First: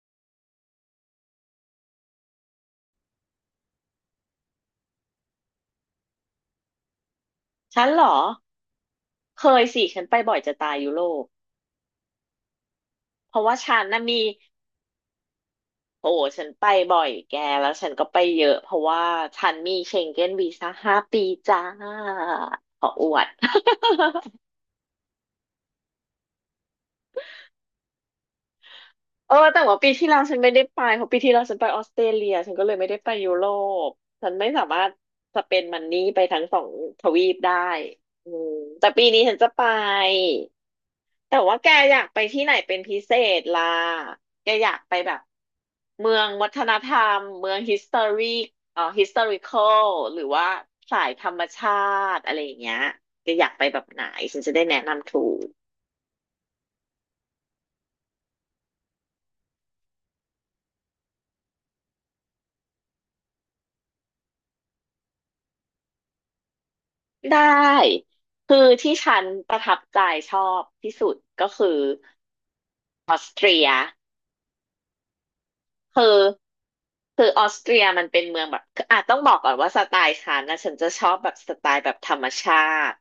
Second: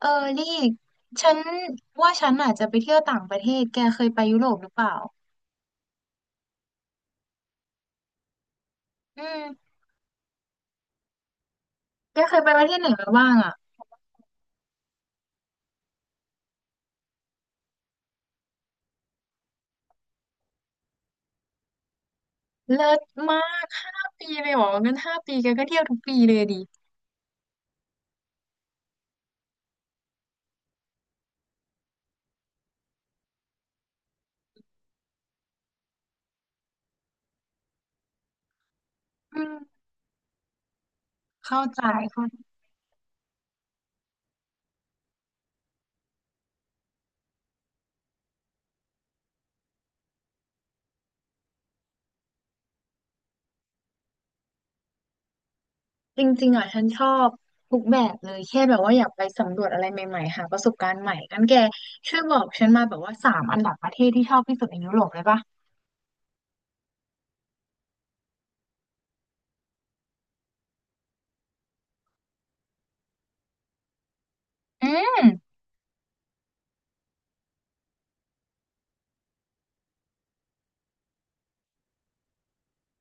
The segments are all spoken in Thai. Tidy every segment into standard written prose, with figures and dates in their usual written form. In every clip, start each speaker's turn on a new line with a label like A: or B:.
A: เออนี่ฉันว่าฉันอาจจะไปเที่ยวต่างประเทศแกเคยไปยุโรปหรือเปล่า
B: ฉันเหรอ
A: อื
B: เคย
A: ม
B: สิฉันไปบ่อยจะตายยุโรป
A: แกเคยไปประเทศไหนมาบ้า
B: เพ
A: ง
B: ราะ
A: อ่ะ
B: ว่าฉันน่ะมีโอ้โหฉันไปบ่อยแกแล้วฉันก็ไปเยอะเพราะว่าฉันมีเชงเก้นวีซ่า5 ปีจ้าข
A: เลิ
B: อ
A: ศ
B: อวด
A: มากห้าปี เลยเหรองั้นห้าปีแกก็เที่ยวทุกปีเลยดิ
B: เออแต่ว่าปีที่แล้วฉันไม่ได้ไปเพราะปีที่แล้วฉันไปออสเตรเลียฉันก็เลยไม่ได้ไปยุโรปฉันไม่สามารถสเปนมันนี่ไปทั้งสองทวีปได้อืมแต่ปีนี้ฉั
A: อื
B: นจะ
A: ม
B: ไป แต่ว่า
A: เข้า
B: แก
A: ใจ
B: อยากไป
A: เข้า
B: ที่ไหนเป็นพิเศษล่ะแกอยากไปแบบเมืองวัฒนธรรมเมือง history historical หรือว่าสายธรรมชาติอะไรอย่างเงี้ยแกอยากไปแบบไหนฉันจะได้แนะนำถูก
A: จริงๆอ่ะฉันชอบทุกแบบเลยแค่แบบว่าอยากไปสำรวจอะไรใหม่ๆหาประสบการณ์ใหม่งั้นแกช่วยบอกฉันมาแบบว่าสามอันดับประเทศที่ชอบที่สุดในยุโรปเลยปะ
B: ได้คือที่ฉันประทับใจชอบที่สุดก็คือออสเตรีย
A: อืม
B: คือคือออสเตรียมันเป็นเมืองแบบคืออาจต้องบอกก่อนว่าสไตล์ฉันนะฉันจะชอบแบบสไตล์แบบธรรมชาติ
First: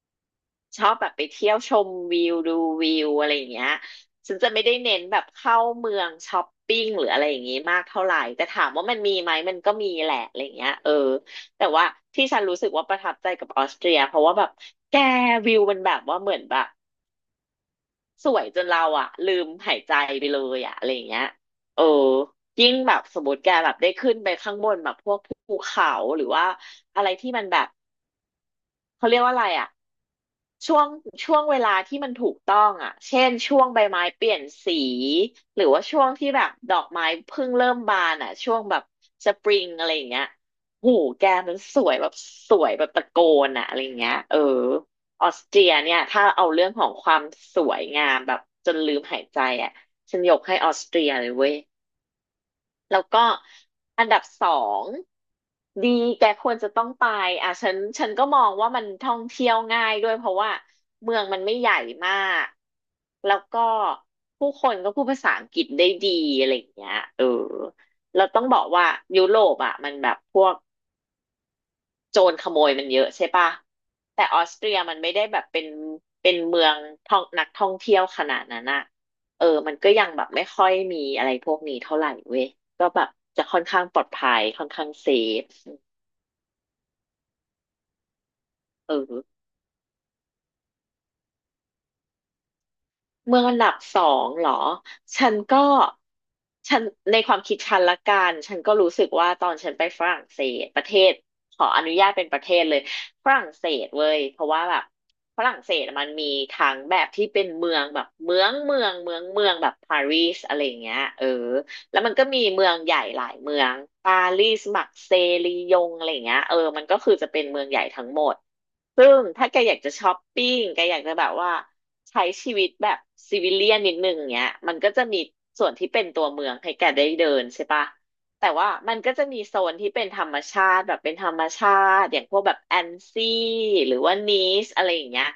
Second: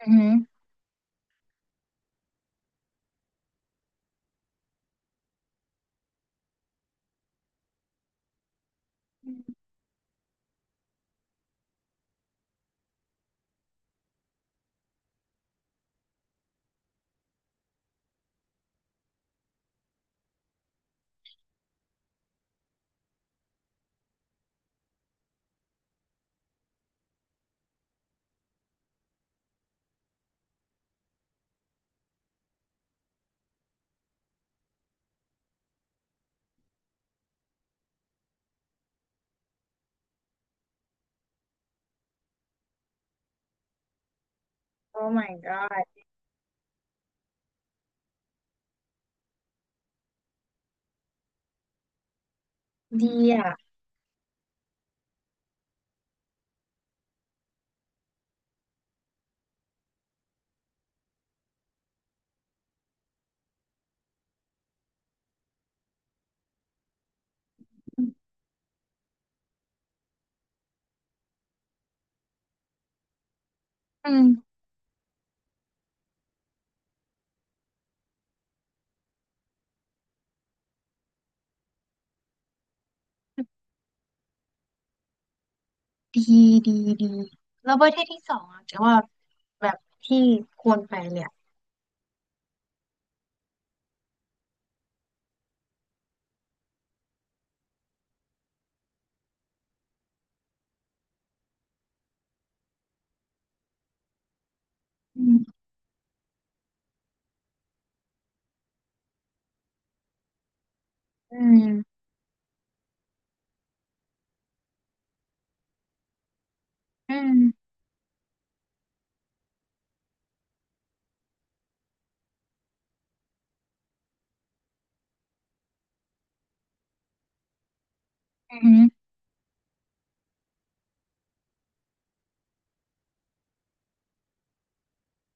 A: อืม
B: ชอบแบบไปเที่ยวชมวิวดูวิวอะไรอย่างเงี้ยฉันจะไม่ได้เน้นแบบเข้าเมืองช้อปปิ้งหรืออะไรอย่างงี้มากเท่าไหร่แต่ถามว่ามันมีไหมมันก็มีแหละอะไรอย่างเงี้ยเออแต่ว่าที่ฉันรู้สึกว่าประทับใจกับออสเตรียเพราะว่าแบบแกวิวมันแบบว่าเหมือนแบบสวยจนเราอะลืมหายใจไปเลยอะอะไรอย่างเงี้ยเออยิ่งแบบสมมติแกแบบได้ขึ้นไปข้างบนแบบพวกภูเขาหรือว่าอะไรที่มันแบบเขาเรียกว่าอะไรอะ ช่วงช่วงเวลาที่มันถูกต้องอ่ะเช่นช่วงใบไม้เปลี่ยนสี หรือว่าช่วงที่แบบดอกไม้เพิ่งเริ่มบานอ่ะช่วงแบบสปริงอะไรอย่างเงี้ยหูแกมันสวยแบบสวยแบบตะโกนอ่ะอะไรอย่างเงี้ยเออ
A: โอ้
B: อ
A: my
B: อสเตรีย
A: god
B: เนี่ยถ้าเอาเรื่องของความสวยงามแบบจนลืมหายใจอ่ะฉันยกให้ออสเตรียเลยเว้ย แล้ว
A: ดี
B: ก็
A: อ่ะ
B: อันดับสองดีแกควรจะต้องไปอ่ะฉันก็มองว่ามันท่องเที่ยวง่ายด้วยเพราะว่าเมืองมันไม่ใหญ่มากแล้วก็ผู้คนก็พูดภาษาอังกฤษได้ดีอะไรอย่างเงี้ยเออเราต้องบอกว่ายุโรปอ่ะมันแบบพวก โจรขโมยมันเยอะใช่ปะ
A: อื
B: แต่
A: ม
B: ออสเตรียมันไม่ได้แบบเป็นเป็นเมืองท่องนักท่องเที่ยวขนาดนั้นอะเออมันก็ยังแบบไม่ค่อยมีอะไรพวกนี้เท่าไหร่เว้ยก็แบบจะค่อนข้างปลอดภัยค่อนข้างเซฟ
A: ดีดีดีแล้วประเทศที่สองอ่ะแต่
B: เอ
A: ว่า
B: อ
A: แบบที่ควรไปเลยอะ
B: เมืองอันดับสองเหรอ ฉันก็ฉันในความคิดฉันละกัน ฉันก็รู้สึกว่าตอนฉันไปฝรั่งเศสประเทศขออนุญาตเป็นประเทศเลย ฝรั่งเศสเว้ยเพราะว่าแบบ
A: อืม
B: ฝรั่งเศสมันมีทั้งแบบที่เป็นเมืองแบบเมืองแบบปารีสอะไรอย่างเงี้ยเออ
A: อื
B: แล้ว
A: ม
B: มันก็มีเมืองใหญ่หลายเมืองปารีสมักเซย์ลียงอะไรอย่างเงี้ยเออมันก็คือ
A: อื
B: จะ
A: ม
B: เป็นเมืองใหญ่ทั้งหมดซึ่งถ้าแกอยากจะช้อปปิ้งแกอยากจะแบบว่าใช้ชีวิตแบบซิวิเลียนนิดนึงเงี้ยมันก็จะมีส่วนที่เป็นตัวเมืองให้แกได้เดินใช่ปะแต่
A: อื
B: ว่า
A: ม
B: มันก็จะมีโซนที่เป็นธรรมชาติแบบเป็นธรรมชาติอย่างพวกแบบแอนซี่หรือว่านีสอะไรอย่างเงี้ย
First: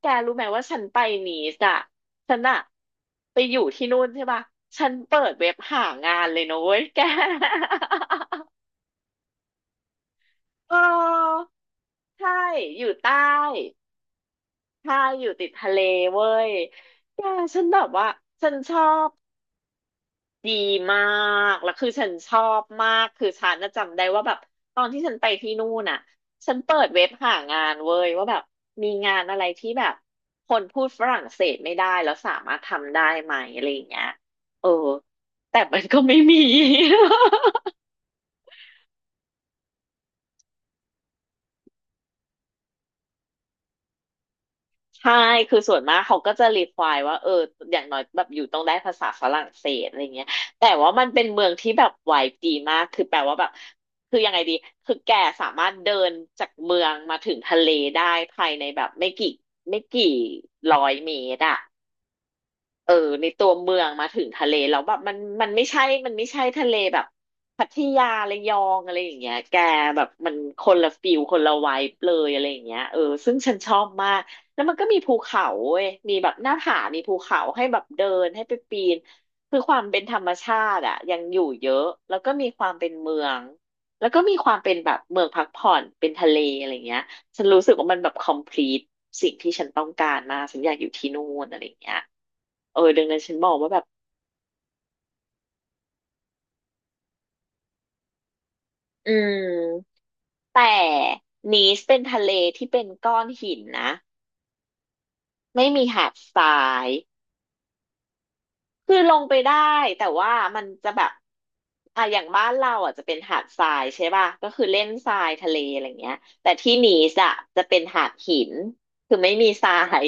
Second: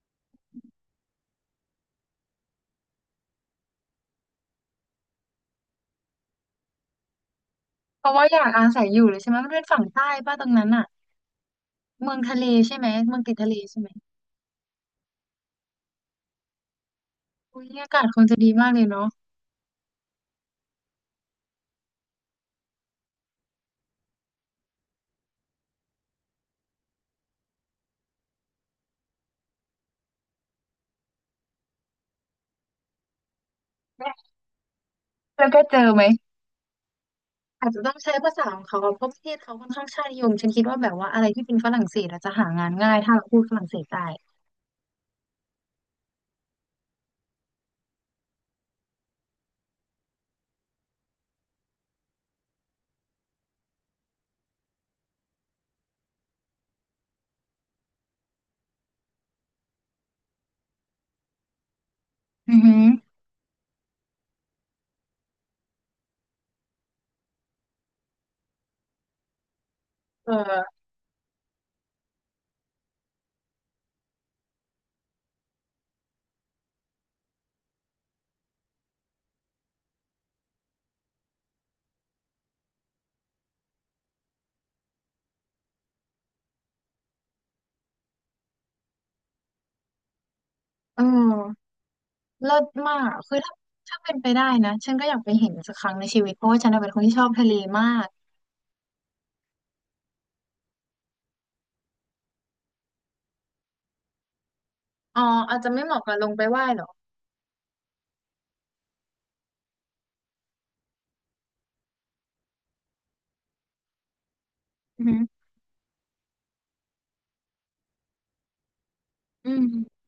B: แกรู้ไหมว่าฉันไปนีสอะ ฉันอะไปอยู่ที่นู่นใช่ป่ะฉันเปิดเว็บหางานเลยนะเว้ยแก
A: เพราะว่าอยากอา ศัยอยู่เลยใช่ไหมมันเป็นฝั่งใต้ป่ะตรงนั้น
B: เ
A: อ่ะ
B: ออ
A: เมือง
B: ใช่
A: ทะเลใช่
B: อ
A: ไหม
B: ยู่
A: เมื
B: ใต้
A: องติดทะเลใช่ไหม
B: ใช่อยู่ติดทะเลเว้ยแกฉั
A: อุ้
B: น
A: ย
B: แบ
A: อา
B: บ
A: กาศ
B: ว่า
A: คงจะดี
B: ฉัน
A: มาก
B: ช
A: เล
B: อ
A: ยเนาะ
B: บ ดีมาก แล้วคือฉันชอบมาก คือฉันน่ะจำได้ว่าแบบตอนที่ฉันไปที่นู่นน่ะ ฉันเปิดเว็บหางานเว้ยว่าแบบมีงานอะไรที่แบบคนพูดฝรั่งเศสไม่ได้แล้วสามารถทำได้ไหมอะไรอย่างเงี้
A: แล
B: ย
A: ะ
B: เออ
A: แล้ว
B: แต่
A: ก็เจอ
B: มันก็
A: ไหม
B: ไม่มี
A: อาจ จะต้องใช้ภาษาของเขาอะเพราะประเทศเขาค่อนข้างชาตินิยมฉันคิดว่าแบบว่าอะไรที่เป็นฝรั่งเศสอาจจะหางานง่ายถ้าเราพูดฝรั่งเศสได้
B: ใช่ คือส่วนมากเขาก็จะรีควายว่าเอออย่างน้อยแบบอยู่ต้องได้ภาษาฝรั่งเศสอะไรเงี้ยแต่ว่ามันเป็นเมืองที่แบบไวบ์ดีมาก คือแปลว่าแบบคือยังไงดี คือแกสามารถเดินจากเมืองมาถึงทะเลได้ภายในแบบไม่กี่ร้อยเมตรอะ
A: อือหือ
B: เออในตัวเมืองมาถึงทะเลแล้วแบบมันไม่ใช่ทะเลแบบพัทยาระยองอะไรอย่างเงี้ยแกแบบ
A: เ
B: มันค
A: ออ
B: นละฟิลคนละไวบ์เลยอะไรอย่างเงี้ยเออซึ่งฉันชอบมากแล้วมันก็มีภูเขาเว้ยมีแบบหน้าผามีภูเขาให้แบบเดินให้ไปปีนคือความเป็นธรรมชาติอะยังอยู่เยอะแล้วก็มีความเป็นเมืองแล้วก็มีความเป็นแบบเมืองพักผ่อนเป็นทะเลอะไรอย่างเงี้ย ฉันรู้สึกว่ามันแบบ complete สิ่งที่ฉันต้องการมากฉันอยากอยู่
A: เอ
B: ที่นู่นอะไร
A: อ
B: อย่างเงี้ย
A: เลิศ
B: เออ
A: มา
B: ดัง
A: ก
B: นั้นฉั
A: คื
B: น
A: อ
B: บอ
A: ถ้า
B: กว่าแบบ
A: ถ้าเป็นไปได้นะฉันก็อยากไปเห็นสักครั้งในชีวิตเพราะว่าฉันน่ะเป็นคนที่ชอบทะเลมาก
B: อืม แต่นีสเป็นทะเลที่เป็นก้อนหินนะ
A: อ๋ออาจ
B: ไม่
A: จะไม่
B: มี
A: เหมาะ
B: หา
A: กั
B: ด
A: บลง
B: ท
A: ไป
B: รา
A: ว่ายเหรอ
B: ย คือลงไปได้แต่ว่ามันจะแบบอ่ะอย่างบ้านเราอ่ะจะเป็นหาดทรายใช่ป่ะก็คือเล่น
A: อือ
B: ท
A: หื
B: รา
A: อ
B: ยทะเลอะไรเงี้ยแต่ที่นีสอ่ะจะเป็นหาดหินคือไม่มี
A: อื
B: ท
A: ม
B: ราย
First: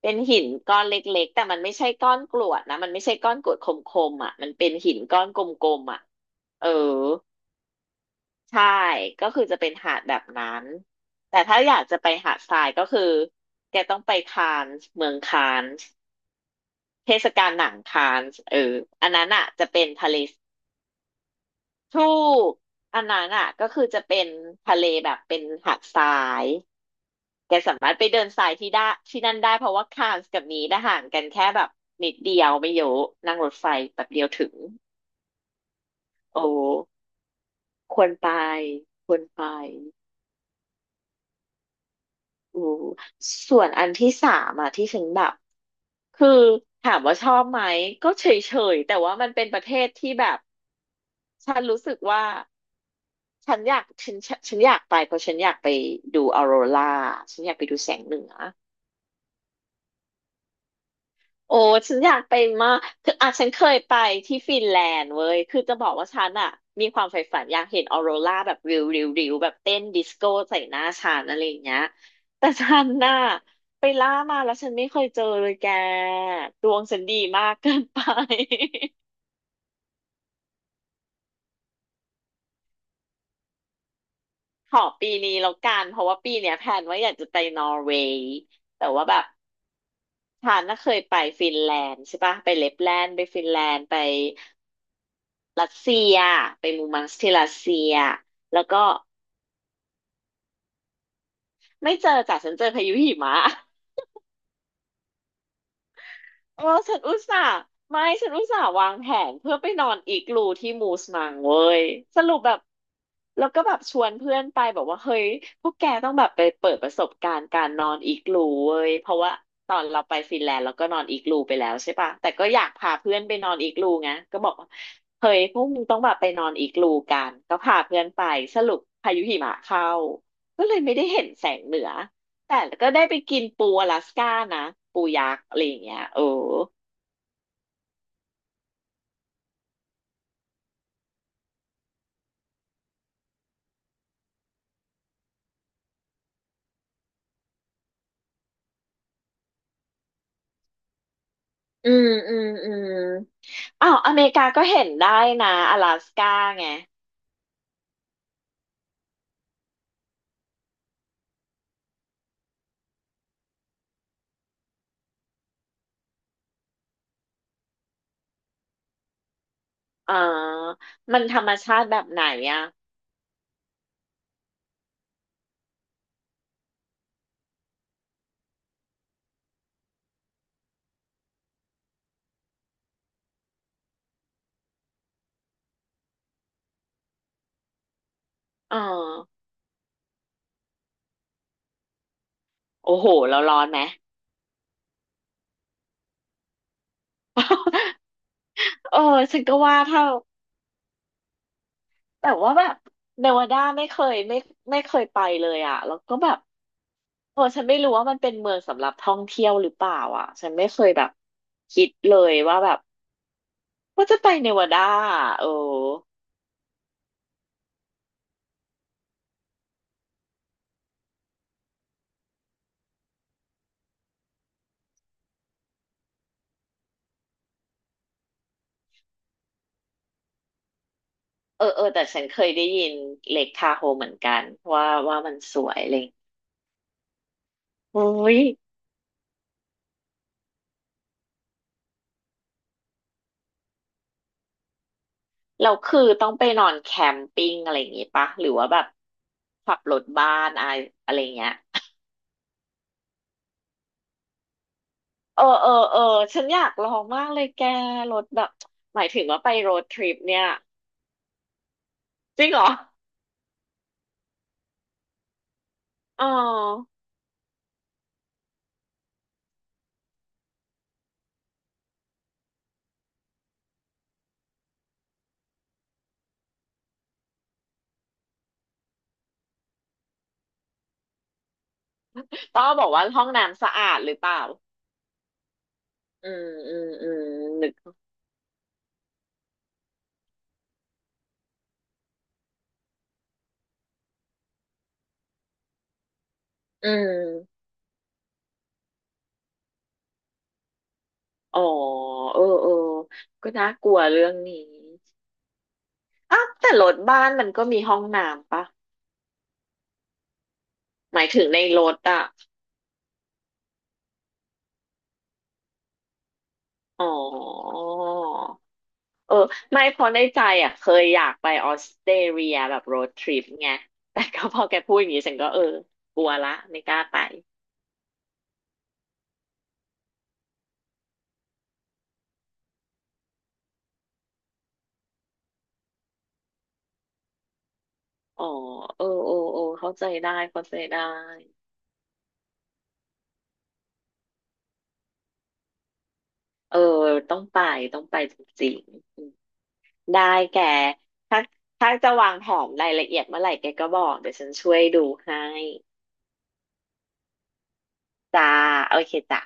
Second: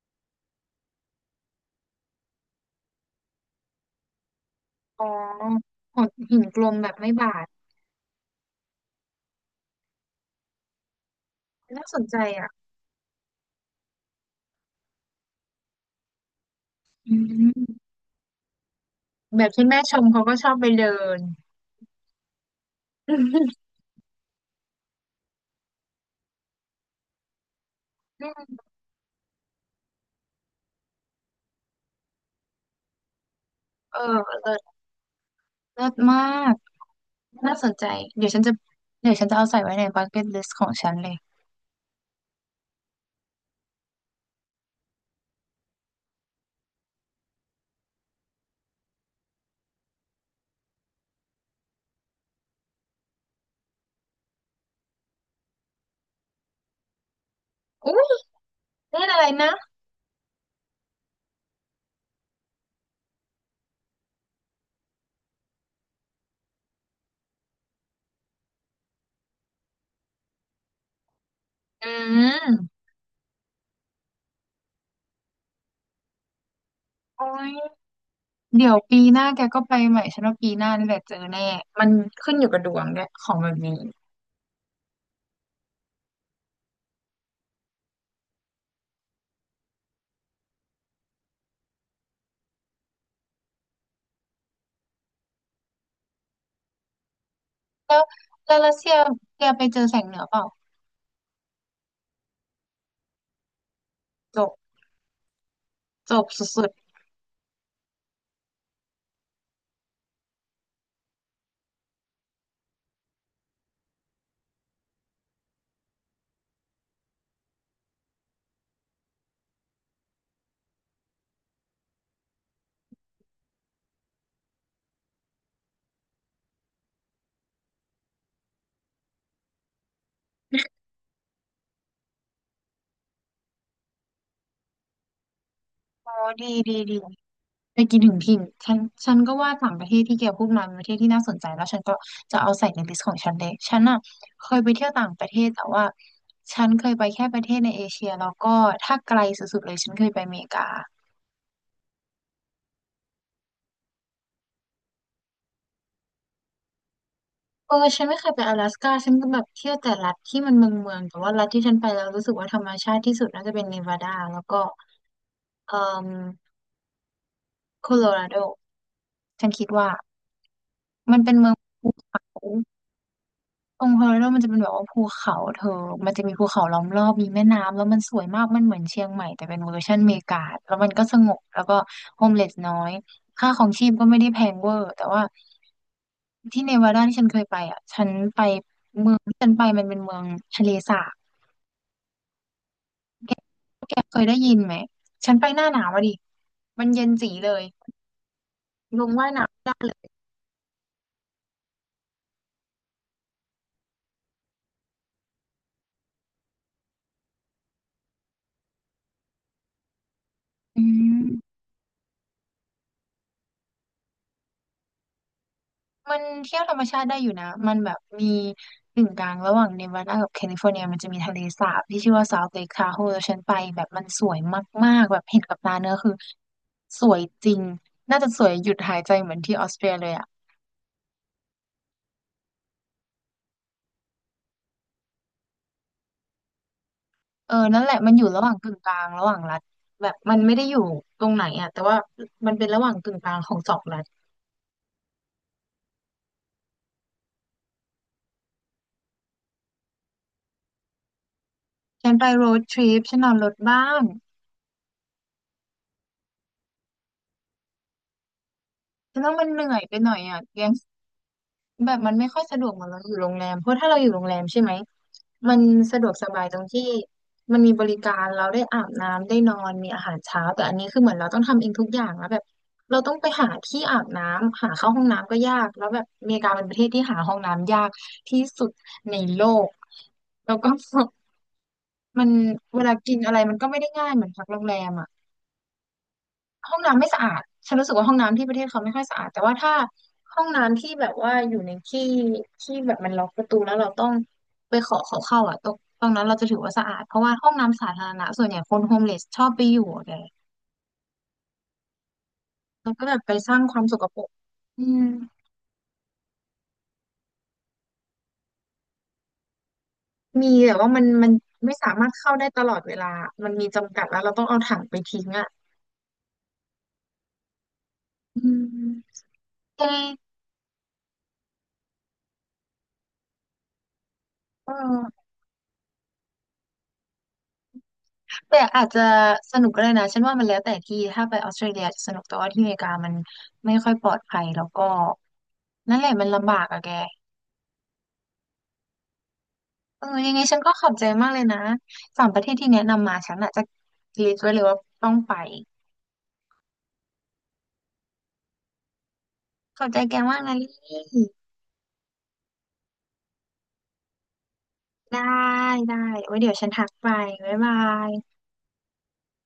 B: เป็นหินก้อนเล็กๆแต่มันไม่ใช่ก้อนกรวดนะมันไม่ใช่ก้อนกรวดคมๆอ่ะมันเป็นหิน
A: อ๋อ
B: ก้อนกลมๆ
A: ห
B: อ่ะ
A: ดหินกล
B: เออ
A: มแบบไม่บาด
B: ใช่ก็คือจะเป็นหาดแบบนั้นแต่ถ้าอยาก
A: น่าส
B: จะ
A: น
B: ไป
A: ใจ
B: หาด
A: อ่ะ
B: ทรายก็คือแกต้องไปคานส์เมืองคานส์ เท
A: อื
B: ศกาลหนัง
A: ม
B: คานส์เอออันนั้น
A: แบ
B: อ่ะ
A: บที่
B: จะ
A: แม่
B: เป็น
A: ชม
B: ทะเล
A: เขาก็ชอบไปเดิน
B: ทูกอัน
A: อื
B: นั้น
A: ม
B: อ่ะก็คือจะเป็นทะเลแบบเป็นหาดทรายแกสามารถไปเดินทราย ที่ได้ที่นั่นได้เพราะว่าคานส์กับนีดห่างกันแค่แบบนิดเดียวไม่เยอะนั่งรถไฟ
A: เอ
B: แบ
A: อ
B: บเดียวถึ
A: เลิ
B: ง
A: ศเลิศมา
B: โอ้
A: กน่าสนใจ
B: ควร
A: เดี๋ย
B: ไป
A: วฉันจะ
B: ค
A: เดี๋ยว
B: วร
A: ฉันจะ
B: ไป
A: เอาใส่ไว้ในบักเก็ตลิสต์ของฉันเลย
B: อู้ส่วนอันที่สามอ่ะที่ฉันแบบคือถามว่าชอบไหมก็เฉยๆแต่ว่ามันเป็นประเทศที่แบบฉันรู้สึกว่า ฉันอยากฉันฉันฉันอยากไปเพราะฉันอยากไปดูออโรราฉันอยากไปดูแส
A: อุ้
B: ง
A: ย
B: เหนือ
A: เล่นอะไรนะ
B: โอ้ฉันอยากไปมากคืออ่ะฉันเคยไปที่ฟินแลนด์เว้ยคือจะบอกว่าฉันอ่ะมีความใฝ่ฝันอยากเห็นออโรราแบบริวแบบเต้นดิสโก้ใส่หน้าฉันอะไรอย่างเงี้ย
A: อื
B: แต่
A: ม
B: ฉันน่ะไปล่ามาแล้วฉันไม่เคยเจอเลยแกดวงฉันดี
A: โอ้
B: มา
A: ย
B: กเกินไป
A: เดี๋ยวปีห น้าแกก็ไปใหม่ฉันว่าปีหน้านี่แหละเจอแน่มันขึ้นอยู่กับดวงด้วยของแบบนี้
B: ขอปีนี้แล้วกันเพราะว่าปีเนี้ยแพลนว่าอยากจะไปนอร์เวย์แต่ว่าแบบ ฉันน่ะเคยไปฟินแลนด์ใช่ปะไปเลปแลนด์ ไปฟินแลนด์ ไปรัสเซีย ไปมูมังสที่รัสเซีย
A: แล้วแล้ว
B: แล้ว
A: รัส
B: ก็
A: เซียแกไปเจอแสงเหนือเปล่า
B: ไม่เจอจ้ะฉันเจอพายุหิมะ
A: จบจบส
B: เอ
A: ุ
B: อ
A: ด
B: ฉันอุตส่าห์ไม่ฉันอุตส่าห์วางแผนเพื่อไปนอนอีกลูที่มูสมังเว้ยสรุปแบบแล้วก็แบบชวนเพื่อนไปบอกว่าเฮ้ยพวกแกต้องแบบไปเปิดประสบการณ์การนอนอีกลูเว้ยเพราะว่าตอนเราไปฟินแลนด์เราก็นอนอีกลูไปแล้วใช่ปะแต่ก็อยากพาเพื่อนไปนอนอีกลูไงก็บอกว่าเฮ้ยพวกมึงต้องแบบไปนอนอีกลูกันก็พาเพื่อนไปสรุปพายุหิมะเข้าก็เลยไม่ได้เห็นแสงเหนือ แต่ก็ได้ไปกินปูอลาสก้านะปูยักษ์อะไรอย่างเงี้ย
A: ๆโอ้
B: โอ้
A: ดีดีดีไปกินถึงถิ่นฉันฉันก็ว่าต่างประเทศที่แกพูดมาเป็นประเทศที่น่าสนใจแล้วฉันก็จะเอาใส่ในลิสต์ของฉันเลยฉันอ่ะเคยไปเที่ยวต่างประเทศแต่ว่าฉันเคยไปแค่ประเทศในเอเชียแล้วก็ถ้าไกลสุดๆเลยฉันเคยไปอเมริกา
B: อืมอืมอืมอ้าวอเมริกาก็เห็นได้นะอลาสก้าไง
A: เออฉันไม่เคยไปอลาสก้าฉันก็แบบเที่ยวแต่รัฐที่มันเมืองเมืองแต่ว่ารัฐที่ฉันไปแล้วรู้สึกว่าธรรมชาติที่สุดน่าจะเป็นเนวาดาแล้วก็เอ่อโคโลราโดฉันคิดว่า
B: เออ
A: มั
B: มั
A: น
B: น
A: เป็
B: ธ
A: น
B: ร
A: เมื
B: รม
A: อง
B: ชาติ
A: ภู
B: แบบ
A: เขา
B: ไหน
A: ต
B: อ่ะ
A: รงโคโลราโดมันจะเป็นแบบว่าภูเขาเธอมันจะมีภูเขาล้อมรอบมีแม่น้ำแล้วมันสวยมากมันเหมือนเชียงใหม่แต่เป็นเวอร์ชันอเมริกาแล้วมันก็สงบแล้วก็โฮมเลสน้อยค่าของชีพก็ไม่ได้แพงเวอร์แต่ว่าที่เนวาดาที่ฉันเคยไปอ่ะฉันไป
B: เออ
A: เมืองที่ฉันไปมันเป็นเมืองทะเลสาบ
B: โอ้โห
A: แก
B: เราร้อนไหม
A: แกเคยได้ยินไหม ฉันไปหน้าหนาวอะดิ มันเย็นจีเลย
B: เออ
A: ลงว่าย
B: ฉัน
A: น้ำ
B: ก็
A: ไม่ได้
B: ว่า
A: เล
B: ถ้า
A: ย
B: แต่ว่าแบบเนวาดาไม่เคยไปเลยอ่ะแล้วก็แบบโอ้ฉันไม่รู้ว่ามันเป็นเมืองสำหรับท่องเที่ยวหรือเปล่าอ่ะฉันไม่เค
A: อื
B: ยแบบ
A: ม
B: คิดเลยว่าแบบว่าจะไปเนวาดาอะเออ
A: มันเที่ยวธรรมชาติได้อยู่นะ มันแบบมีกึ่งกลางระหว่างเนวาดากับแคลิฟอร์เนียมันจะมีทะเลสาบที่ชื่อว่า South Lake Tahoe แล้วฉันไปแบบมันสวยมากๆแบบเห็นกับตาเนื้อคือสวยจริง น่าจะสวยหยุดหายใจเหมือนที่ออสเตรียเลยอ่ะ
B: เออเออแต่ฉันเคยได้ยินเล็กทาโฮเหมือนกันว่ามันสวยอะไรอย่างเลย
A: เออ นั่นแหละ
B: โอ้
A: มันอยู่
B: ย
A: ระหว่างกึ่งกลางระหว่างรัฐแบบมันไม่ได้อยู่ตรงไหนอ่ะแต่ว่ามันเป็นระหว่างกึ่งกลางของสองรัฐ
B: เราคือต้องไปนอนแคมปิ้งอะไรอย่างงี้ปะหรือว่าแบบขับรถบ้านอะไรอะไรเงี้ย
A: ฉันไปโรดทริปฉันนอนรถบ้าน
B: เออเออเออฉันอยากลองมากเลยแกรถแบบหมาย
A: ฉั
B: ถึ
A: น
B: ง
A: ว่า
B: ว่า
A: มัน
B: ไป
A: เหนื่
B: โร
A: อย
B: ด
A: ไป
B: ท
A: ห
B: ริ
A: น่อ
B: ป
A: ย
B: เนี่
A: อ่ะ
B: ย
A: ยังแบบมันไม่ค่อ
B: จ
A: ย
B: ริง
A: สะ
B: เหร
A: ด
B: อ
A: วกเหมือนเราอยู่โรงแรมเพราะถ้าเราอยู่โรงแรมใช่ไหมมันสะดวกส
B: อ๋อ
A: บายตรงที่มันมีบริการเราได้อาบน้ำได้นอนมีอาหารเช้าแต่อันนี้คือเหมือนเราต้องทำเองทุกอย่างแล้วแบบเราต้องไปหาที่อาบน้ำหาเข้าห้องน้ำก็ยาก แล้วแบบอเมริกาเป็นประเทศที่หาห้องน้ำยากที่สุดในโลกแล้วก็ มัน
B: ต้อง
A: เว
B: บอก
A: ลา
B: ว่า
A: กิน
B: ห้อง
A: อะไรมัน
B: น้ำ
A: ก็
B: สะ
A: ไม่ได้
B: อาด
A: ง่า
B: ห
A: ย
B: รือ
A: เห
B: เป
A: มือน
B: ล่า
A: พักโรงแรมอ่ะ
B: อืม
A: ห้
B: อื
A: อง
B: ม
A: น้ำไม่
B: อืม
A: สะอาด
B: นึ
A: ฉั
B: ก
A: นรู้สึกว่าห้องน้ำที่ประเทศเขาไม่ค่อยสะอาดแต่ว่าถ้าห้องน้ำที่แบบว่าอยู่ในที่ที่แบบมันล็อกประตูแล้วเราต้องไปขอเขาเข้าอ่ะตรงนั้นเราจะถือว่าสะ
B: อื
A: อาด เพราะว่าห้อง
B: ม
A: น้ำสาธารณะส่วนใหญ่คนโฮมเลสชอบไปอยู่แก
B: อ๋อเออเออ
A: แล้วก็แบบไป
B: ก็
A: สร้าง
B: น่า
A: ความ
B: กลั
A: ส
B: ว
A: กปร
B: เรื่
A: ก
B: องนี้
A: อืม
B: อ้าวแต่รถบ้านมันก็มีห้องน้ำปะ
A: มีแต่ว่ามัน
B: หมา
A: มั
B: ย
A: น
B: ถึงใน
A: ไม่
B: ร
A: สา
B: ถ
A: มารถ
B: อะ
A: เข้าได้ตลอดเวลามันมีจำกัดแล้วเราต้องเอาถังไปทิ้งอ่ะ
B: อ๋อ
A: อืม
B: เออ
A: แก
B: ไม่เพราะในใจอะเคยอยากไปออสเตรเลียแบบโรดทริปไงแต่ก็พอ
A: เ
B: แกพูดอย่างนี้
A: ออ
B: ฉันก็เออกลัวละไม่กล้าไป
A: แต่อาจจะสนุกก็ได้นะฉันว่ามันแล้วแต่ที่ถ้าไปออสเตรเลียจะสนุกแต่ว่าที่อเมริกามันไม่ค่อยปลอดภัยแล้วก็นั่นแหละมันลำบากอะแก
B: อ๋อเออเออเออเข้า
A: เอ
B: ใจ
A: อยั
B: ได้
A: งไงฉัน
B: เข้า
A: ก็
B: ใจ
A: ขอบ
B: ได้
A: ใจมากเลยนะสามประเทศที่แนะนำมาฉันอาจจะลิสต์ไว้เลยว่าต้องไป
B: เออต้องไปต้องไปจริงๆอืม
A: ขอบใจแก
B: ได้
A: มากนะ
B: แก
A: ลี่
B: ถ้าถ้าจะวางแผนรายละเอียดเมื่อไหร่แกก็บอกเดี๋ยวฉันช่วยดู
A: ได้
B: ให้
A: ได้ไว้เดี๋ยวฉันทักไปบ๊ายบาย
B: จ้าโอเคจ้ะ